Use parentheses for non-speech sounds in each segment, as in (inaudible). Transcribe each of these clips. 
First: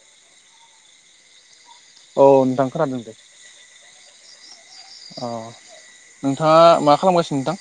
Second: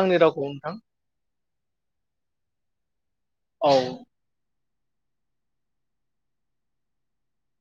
आंनि रावखौ नोंथां औ नोंथां खोनादों दे औ औ नोंथाङा मा खालामगासिनो नोंथां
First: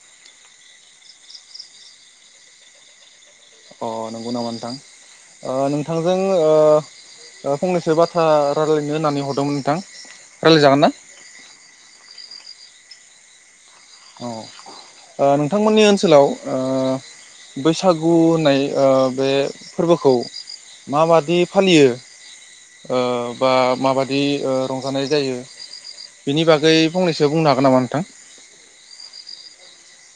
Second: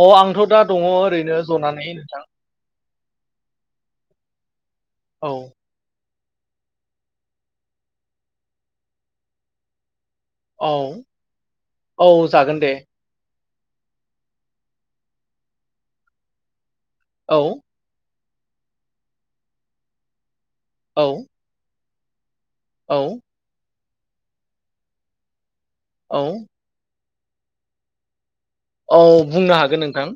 अ आंथ' दा दङ ओरैनो जनानै नोंथां अ नंगौ नामा नोंथां औ ओ नोंथां जों ओ फंनैसो बाथ्रा रायलायनो होननानै हरदोंमोन नोंथां रायलाय औ जागोन ना औ जागोन दे औ ओ नोंथांमोननि ओनसोलाव ओ। औ बैसागु। गु होननाय बे फोरबोखौ। औ माबादि फालियो। औ ओ बा माबा। बे ओ रंजानाय जायो। औ बिनि बागै। फंनैसो बुंनो हागोन नामा नोंथां। औ बुंनो हागोन नोंथां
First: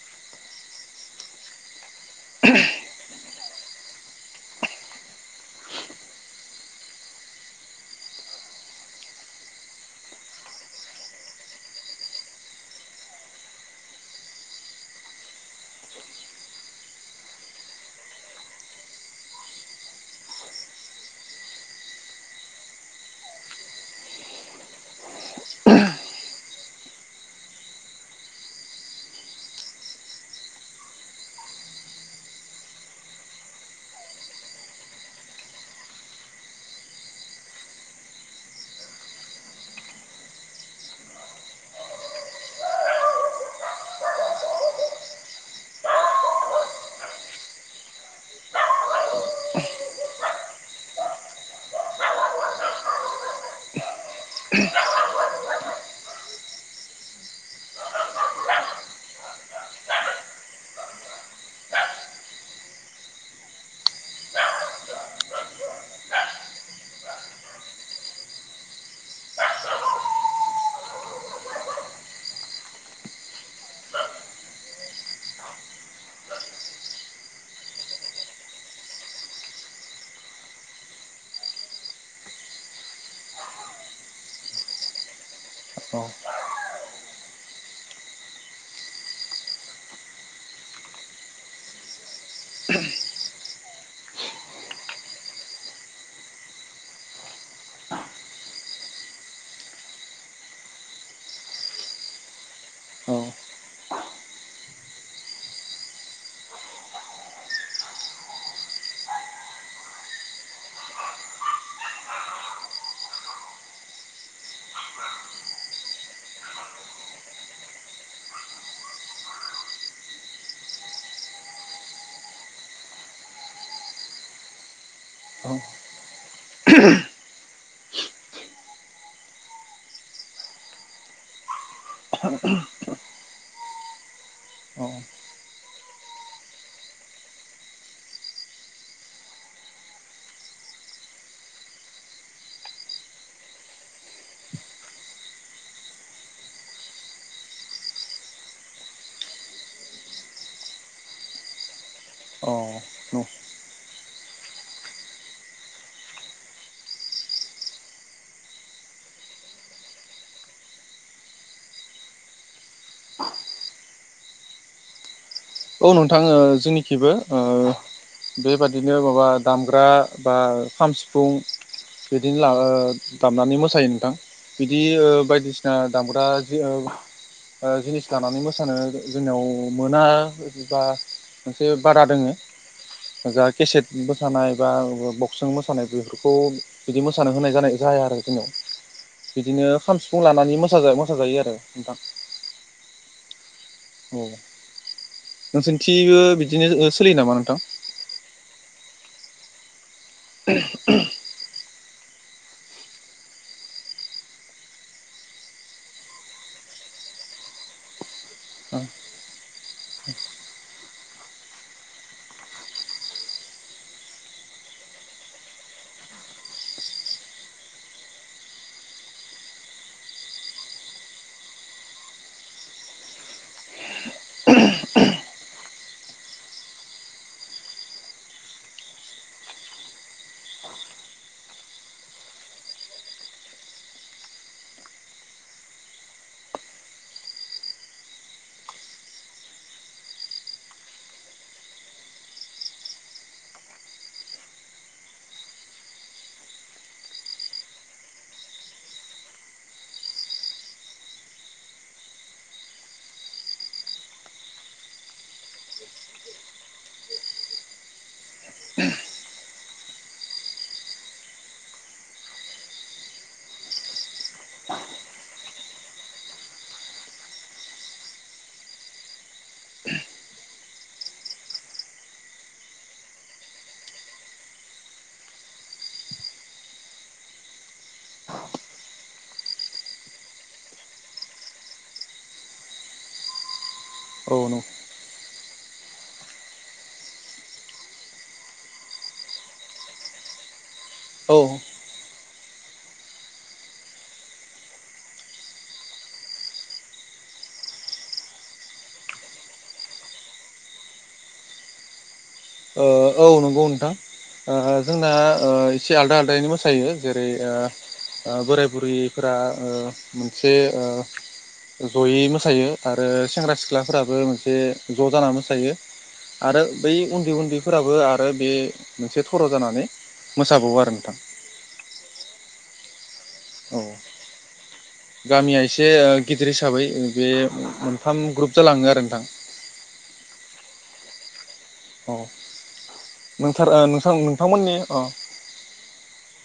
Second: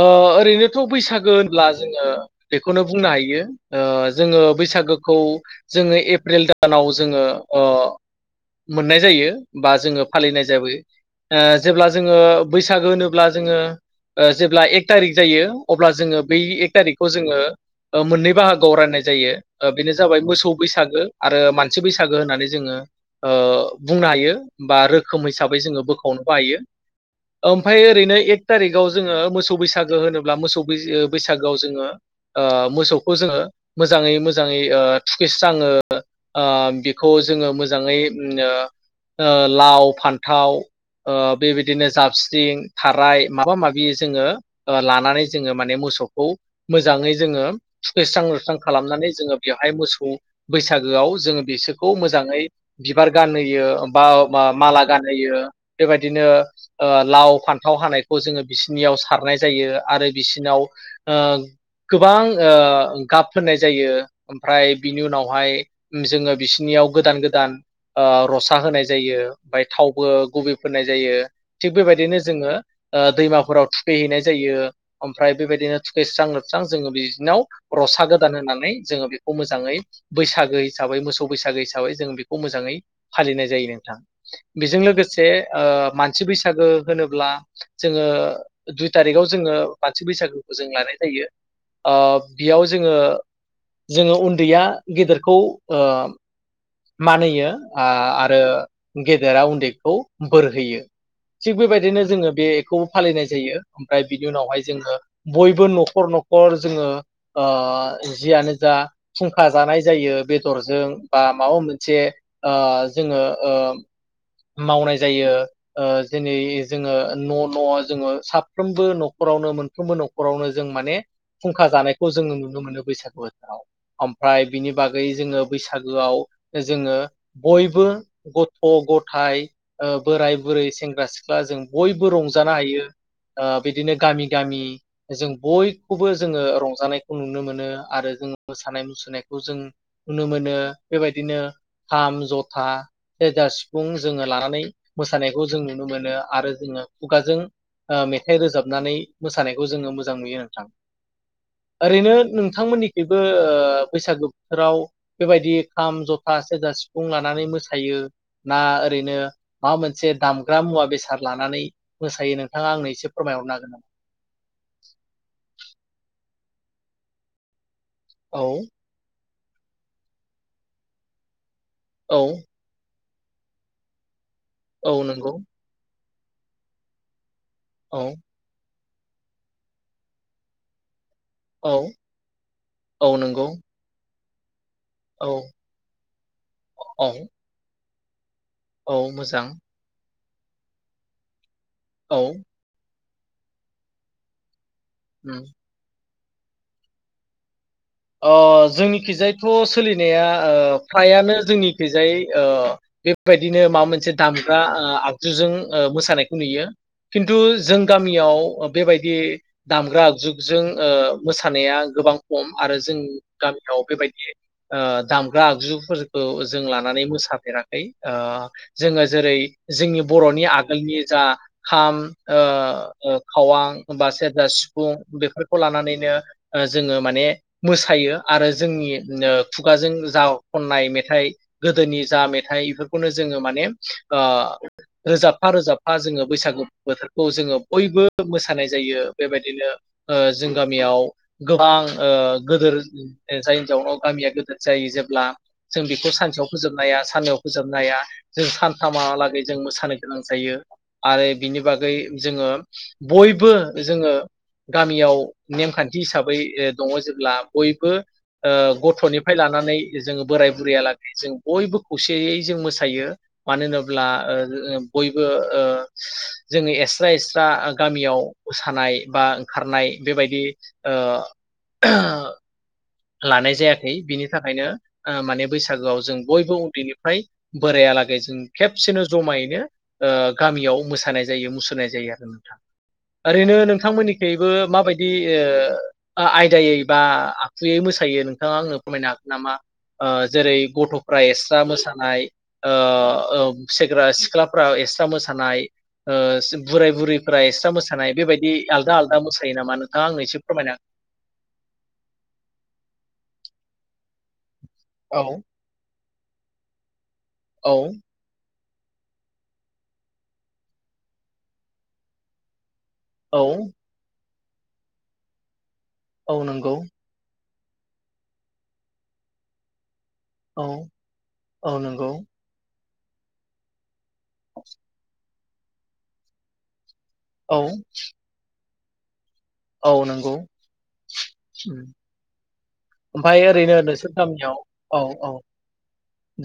ओ ओरैनोथ' बैसागो होनब्ला जोङो बेखौनो बुंनो हायो ओ जोङो बैसागोखौ जोङो एप्रिल दानाव जोङो ओ मोननाय जायो बा जोङो फालिनाय जाबाय जेब्ला। जोङो बैसागो होनोब्ला ओ जोङो जेब्ला एक थारिख जायो अब्ला जोङो बै एक थारिकखौ जोङो मोननै बाहागोआव रायनाय जायो बेनो जाबाय मोसौ बैसागो आरो मानसि बैसागो होननानै जोङो ओ बुंनो हायो बा रोखोम हिसाबै जोङो बोखावनोबो हायो। ओमफफ्राय ओरैनो एक थारिखाव जोङो मोसौ बैसागो होनोब्ला मोसौ बैसागोआव जोङो ओ मोसौखौ जोङो मोजाङै मोजाङै थुखेस्राङो ओ बेखौ जोङो मोजाङै ओ लाव फान्थाव ओ। बेबायदिनो जाबस्रिं थाराय माबा माबि जोङो ओ लानानै जोङो माने मोसौखौ मोजाङै जोङो सुखैस्रां लुस्रां खालामनानै जोङो बेवहाय मोसौ बैसागोआव जोङो बिसोरखौ मोजाङै बिबार गानहोयो बा माला गानहोयो बेबायदि। बिदिनो ओ लाव फान्थाव हानायखौ जोङो बिसिनियाव सारनाय जायो आरो बिसिनाव ओ गोबां ओ गाब फोननाय जायो ओमफ्राय बिनि उनावहाय जोङो बिसिनियाव गोदान गोदान रसा होनाय जायो ओमफ्राय थावबो गुबबे। फोननाय जायो थिग बेबायदिनो जोङो दैमाफोराव थुखैहैनाय जायो ओमफ्राय बेबायदिनो थुखैस्रां लोबस्रां जोङो बिदिनाव रसा गोदान होनानै जोङो बेखौ मोजाङै बैसागो हिसाबै मोसौ बैसागो हिसाबै जोङो बेखौ मोजाङै फालिनाय जायो नोंथां बेजों लोगोसे। ओ औ मानसि बैसागो होनोब्ला जोङो दुइ तारिखाव जोङो मानसि बैसागोखौ जों लानाय जायो ओ। बेयाव जोङो। जोङो उन्दैया गेदेरखौ ओ। मानहोयो आ आरो गेदेरा उन्दैखौ बोरहैयो थिग बेबायदिनो जोङो बेखौबो औ फालिनाय जायो ओमफ्राय बिनि उनावहाय जोङो बयबो न'खर न'खर जोङो ओ जियानो जा फुंखा जानाय जायो बेदरजों बा। माबा मोनसे ओ जोङो ओ मावनाय जायो ओ जेरै जोङो न' न' जोङो साफ्रोमबो न'खरावनो मोनफ्रोमबो न'खरावनो जों माने फुंखा जानायखौ जोङो नुनो मोनो बैसागो बोथोराव ओमफ्राय बिनि बागै जोङो औ बैसागोआव। जोङो। बयबो गथ' गथायाइ ओ बोराय बुरै सेंग्रा सिख्ला जों बयबो रंजानो ओ हायो बिदिनो गामि गामि औ जों बयखौबो जोङो रंजानायखौ नुनो मोनो आरो जों मोसानाय मुसुरनायखौ जों नुनो मोनो। बेबायदिनो खाम जथा जेरजा सिफुं जोङो लानानै मोसानायखौ जों नुनो मोनो आरो जोङो खुगाजों ओ मेथाइ रोजाबनानै मोसानायखौ जोङो मोजां नुयो नोंथां। ओरैनो औ नोंथांमोननिखिबो ओ । बैसागो बोथोराव बेबायदि। खाम ज'था सेरजा सिफुं लानानै मोसायो ना ओरैनो माबा मोनसे दामग्रा मुवा बेसाद लानानै मोसायो नोंथाङा आंनो एसे फोरमायहरनो हागोन नामा। औ नोंथाङो जोंनिखिबो ओ औ बेबादिनो माबा दामग्रा बा खाम सिफुं औ बिदिनो ला ओ दामनानै मोसायो नोंथां बिदि औ ओ नंगौ बायदिसिना दामग्रा जि ओ ओ औ जिनिस गानानै मोसानो जोंनियाव मोना बिबा मोनसे औ बादा औ दोङो नंगौ जा केसेट सानाय बा औ बक्सजों मोसानाय बेफोरखौ बिदि औ मोसानो होनाय जानाय जाया आरो जुनाव औ मोजां बिदिनो खानमस फुं लानानै मोसा मोसाजायो आरो नोंथां औ औ उम नोंसोरनिथिबो बिदिनो ओ सोलियो नामा नोंथां? अ जोंनिखिजायथ' स सोलिनाया ओ फ्रायानो जोंनिखैजाय ओ बेबायदिनो माबा मोनसे दामग्रा ओ आगजुजों ओ मोसानायखौ नुयो खिन्थु जों गामियाव बेबायदि दामग्रा आगजुजों ओ मोसानाया गोबां खम। आरो जों गामियाव बेबायदि ओ दामग्रा आगजुफोरखौ जों लानानै मोसाफेराखै ओ जोङो जेरै जोंनि बर'नि आगोलनि जा खाम ओ खावां बा सेरजा सिफुं बेफोरखौ लानानैनो जोङो माने मोसायो आरो जोंनि नो खुगाजों जा खननाय मेथाइ गोदोनि जा मेथाइ बेफोरखौनो जोङो माने ओ रोजाबफा रोजाबफा जोङो बैसागु बोथोरखौ जोङो बयबो मोसानाय जायो बेबायदिनो ओ जों गामियाव गोबां ओ गोदोर जायनि जाउनाव गामिया गदोर जायो जेब्ला जों बेखौ सानसेयाव फोजोबनो हाया साननैयाव फोजोबनो हाया जों सानथामहालागै जों मोसानो गोनां जायो आरो बिनि बागै जोङो बयबो जोङो गामियाव नेमखान्थि हिसाबै दङ जे ब्ला बयबो ओ गथ'निफ्राय लानानै जोङो बोराय बुरैयालागै जों बयबो खौसेयै जों मोसायो मानो होनोब्ला ओ बयबो ओ जोङो एक्सट्रा एक्सट्रा गामियाव मोसानाय बा ओंखारनाय बेबायदि ओ ओ लानाय जायाखै बिनि थाखायनो माने बैसागोआव जों बयबो उन्दैनिफ्राय बोरायालागै जों खेबसेनो जमायैनो ओ गामियाव मोसानाय जायो मुसुरनाय जायो आरो नोंथां ओरैनो नों औ थांमोननिखैबो नंगौ माबायदि ओ अ आय यै बा आखुयै मोसायो नोंथाङा आंनो फोरमायनो हागोन नामा ओ जेरै गथ'फ्रा औ एक्सट्रा मोसानाय ओ ओं सेंग्रा सिख्लाफ्रा एक्सट्रा मोसानाय ओ बोराय बुरैफोरा एक्सट्रा मोसानाय बेबायदि आलदा आलदा मोसायो नामा नोंथाङा आंनो एसे फोरमायना ओ औ नंगौ नोंथां ओ जोंना औ ओ एसे आलदा आल यैनो मोसायो जेरै ओ औ ओ बोराय बुरैफोरा ओ मोनसे ओ जयै मोसायो। आरो औ सेंग्रा सिख्लाफोराबो मोनसे ज' जाना मोसायो। औ आरो नंगौ बै उन्दैफोराबो आरो बे मोनसे थर' जानानै औ मोसाबावो आरो नोंथां औ नंगौ । औ (inaudible) गामिया एसे ओ गिदिर हिसाबै ओ बे औ मोनथाम ग्रुप जालाङो आरो नोंथां। औ नोंगौ। औ नोंथार नोंथां नोंथांमोननि औ अ औ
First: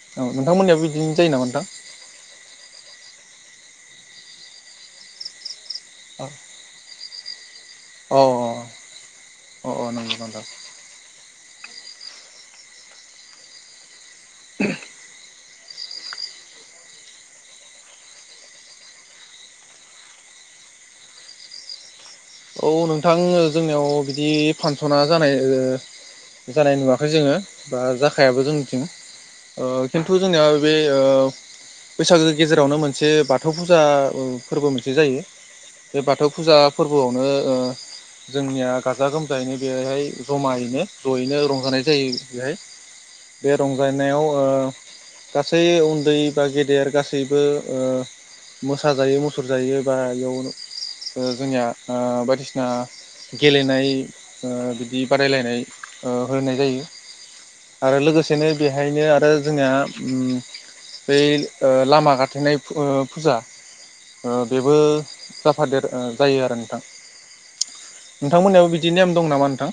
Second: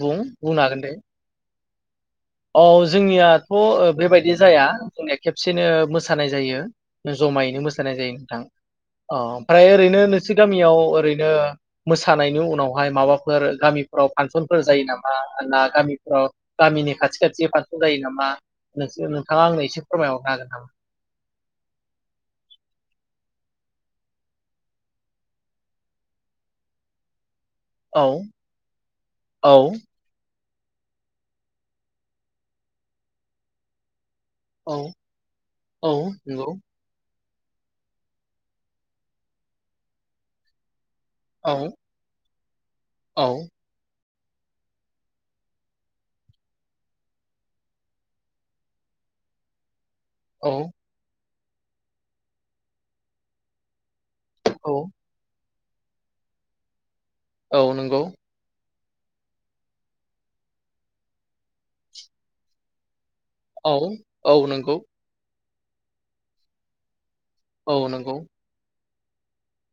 बुं बुंनो हागोन नोंथांमोननियाबो दे बिदिनो जायो नामा नोंथां? औ जोंनियाथ बेबायदि जाया जोंनिया खेबसेनो अ मोसानाय जायो जमायैनो मोस सानाय जायो अ नोंथां। अ अ ओमफ्राय अ ओरैनो नंगौ नोंसोर नोंथां गामियाव ओरै नो मोसानायनि उनावहाय माबाफोर गामिफोराव फांसनफोर जायो नामा ना गामिफ्राव गामिनि खाथि खाथि जायो नामा नोंथाङा आंनो एसे फोरमायहरनो हागोन नामा? औ नोंथां जोंनियाव बिदि फांसना जानाय जानाय नुवाखै जोङो बा जाखायाबो जोंनिथिं। औ औ खिन्थु जोंनिया बे ओ बैसागोनि गेजेरावनो मोनसे बाथौ फुजा ओ फोर्बो मोनसे जायो बे औ औ बाथौ नंगौ फुजा फोर्बोआव मो ओ जोंनिया गाजा गोमजायैनो बेहाय जमायैनो जयैनो औ रंजानाय जायो। बेहाय बे रंजानाय नायाव ओ गासै उन्दै बा गेदेर गासैबो ओ मोसा जायो मुसुर जायो बा एउन औ ओ जोंनिया आ बा यदिसिना गेलेनाय ओ औ बिदि बादायलायनाय ओ होनाय जायो। औ आरो नंगौ लोगोसेनो बेहायनो आरो जोंनिया उम बै ओ लामा गाथेनाय फो ओ फुजा औ ओ औ बेबो नंगौ जाफादेर ओ जायो आरो नोंथां। औ नंगौ। दि नेम दं नामा नोंथां?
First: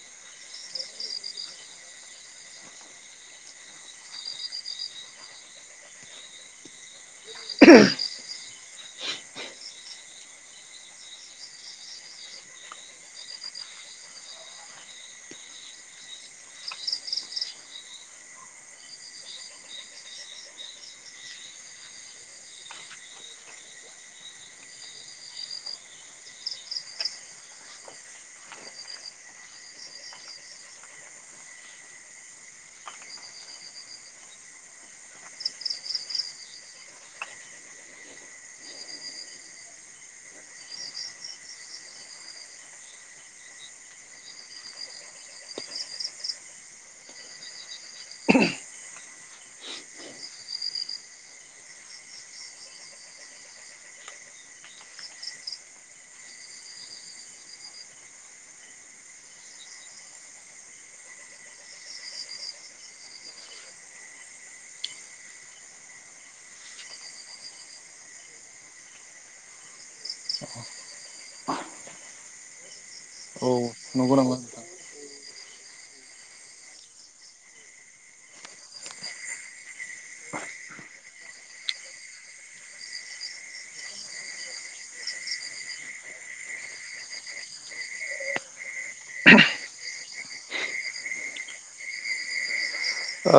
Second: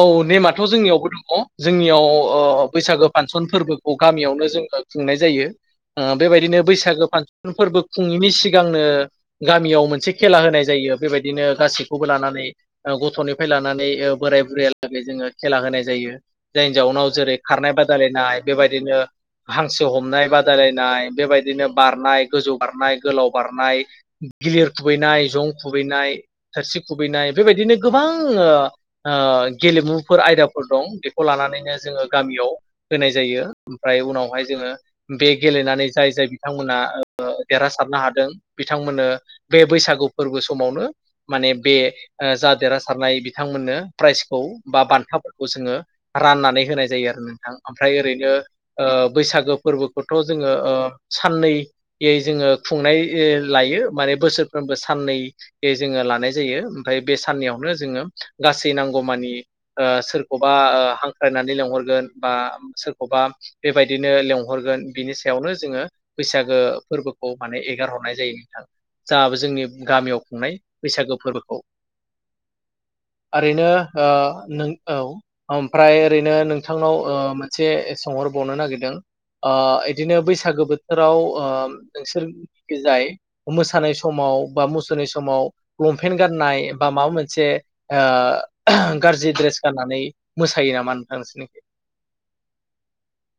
औ नेमाथ जोंनियावबो दङ। जोंनियाव ओ बैसागो फासन फोरबोखौ गामियावनो जोङो खुंनाय जायो। ओ बेबायदिनो बैसागो फासन फोरबो खुङैनि सिगांनो गामियाव मोनसे खेला होनाय जायो। बेबायदिनो गासैखौबो लानानै ओ गथ' निफ्राय लानानै ओ बोराय बुरैयालागै जोङो खेला होनाय जायो। देन जाउनाव जेरै खारनाय बादायलायनाय बेबायदिनो हांसो हमनाय बादायलायनाय बेबायदिनो बारनाय गोजौ बारनाय गोलाव बारनाय गिलिर खुबैनाय जं खुबैनाय थोरसि खुबैनाय बेबायदिनो गोबां ओ ओ गेलेमुफोर आयदाफोर दं। बेखौ लानानैनो जोङो गामियाव होनाय जायो। ओमफ्राय उनावहाय जोङो बे गेलेनानै जाय जाय बिथांमोना ओ देरहासारनो हादों बिथांमोननो बे बैसागु फोरबो समावनो माने बे ओ जा देरहासारनाय बिथांमोननो प्राइजखौ बा बान्थाफोरखौ जोङो राननानै होनाय जायो आरो नोंथां। ओमफ्राय ओरैनो ओ बैसागो फोरबोखौथ' जोङो ओ साननैै यै जोङो खुंनाय ए लायो। माने बोसोरफ्रोमबो साननैयै जोङो लानाय जायो ओमफ्राय बे साननैयावनो जोङो गासै दै नांगौमानि ओ सोरखौबा ओ हांख्रायनानै लेंहरगोन बा सोरखौबा बेबायदिनो लेंहरगोन बिनि सायावनो जोङो बैसागो फोरबोखौ माने एगार हरनाय जायो नोंथां। जा जोंनि गामियाव खुंनाय बैसागो फोरबोखौ औ ओरैनो ओ नंगौ नामा नोंथां नों औ ओमफ्राय ओरैनो नोंथांनाव ओ मोनसे सोंहरबावनो नागिरदों? ओ बिदिनो बैसागो बोथोराव ओ नोंसोरखै जाय मोसानाय समाव बा मुसुरनाय समाव लंपेन्ट गाननाय बा माबा मोनसे ओ गाज्रि ड्रेस गाननानै मोसायो नामा नोंथां नोंसोरनिथिं? ओ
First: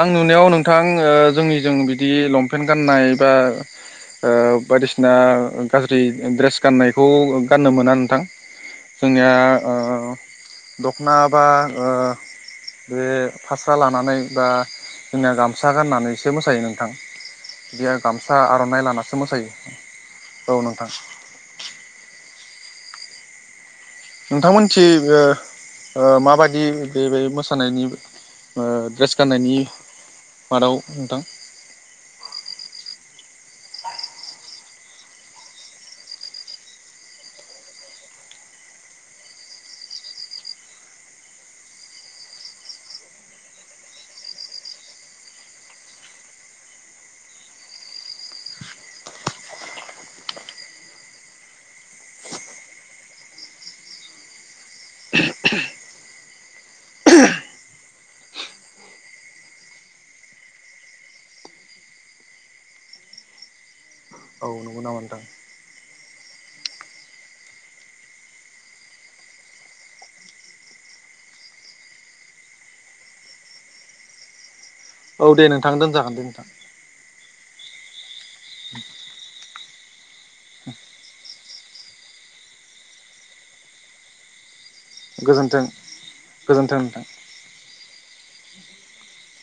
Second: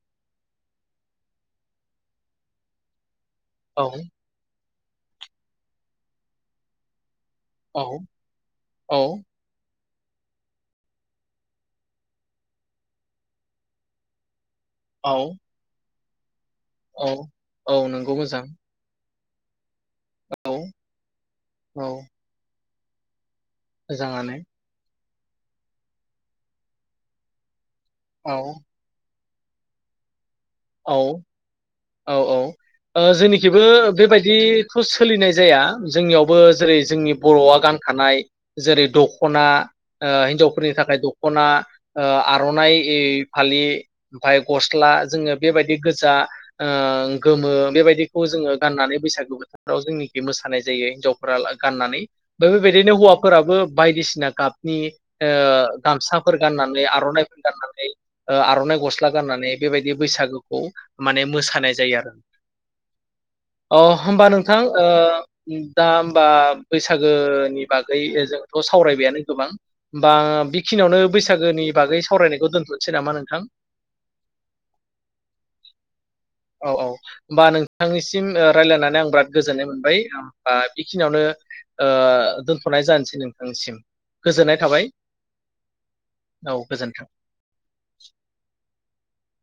आं नुनायाव नोंथां ओ जोंनिजों बिदि लंपेन्ट गाननाय बा औ ओ बायदिस ना गाज्रि ड्रेस गाननायखौ गाननो औ मोना नोंथां औ जोंनिया ओ अ' दख'ना बा ओ बे फास्रा लानानै बा औ जोंना गामसा गाननानै सो मोसायो नोंथां। औ औ बिआर नंगौ गामसा मोजां आर'नाइ लाना स थो मोसायो। औ नोंथां। औ मोजाङानो नोंथांमोनथि (unintelligible) ओ मा बायदि बे बे मोसानायनि औ ओ द्रेस गाननायनि मादाव औ नोंथां औ औ ओ जोंनिखिबो बेबायदिथ' सोलिनाय जाया। जोंनियावबो जेरै जोंनि बर'आ गानखानाय जेरै दख'ना ओ हिनजावफोरनि थाखाय दख'ना ओ आर'नाइ ए फालि ओमफाय गस्ला जोङो बेबायदि गोजा ओं गोमो बेबायदिखौ जोङो गाननानै बैसागु बोथोरफ्राव जोंनिखि मोसानाय जायो। हिन्जावफोरा ला गाननानै बो बेबायदिनो हौवाफोराबो बायदिसिना गाबनि ओ गामसाफोर गाननानै आर'नाइफोर गाननानै ओ आर'नाइ गस्ला गाननानै बेबायदि बैसागोखौ माने मोसानाय जायो आरो। अ' होमबा औ नोंथां नंगौ ओ नामा नोंथां दा होमबा बैसागोनि बागै ओ जोंथ' सावरायबायानो गोबां होमबा बेखिनियावनो बैसागोनि बागै सावरायनायखौ दोनथ'नोसै नामा नोंथां? औ दे नोंथां दोनजागोन दे नोंथां। बा नोंथांनिसिम ओ रायलायनानै आं बिराद गोजोननाय मोनबाय। होमबा बेखिनियावनो ओ दोनथ'नाय जानोसै नोंथांनिसिम गोजोननाय थाबाय । गोजोनथों गोजोन्थों नोंथां। (inaudible)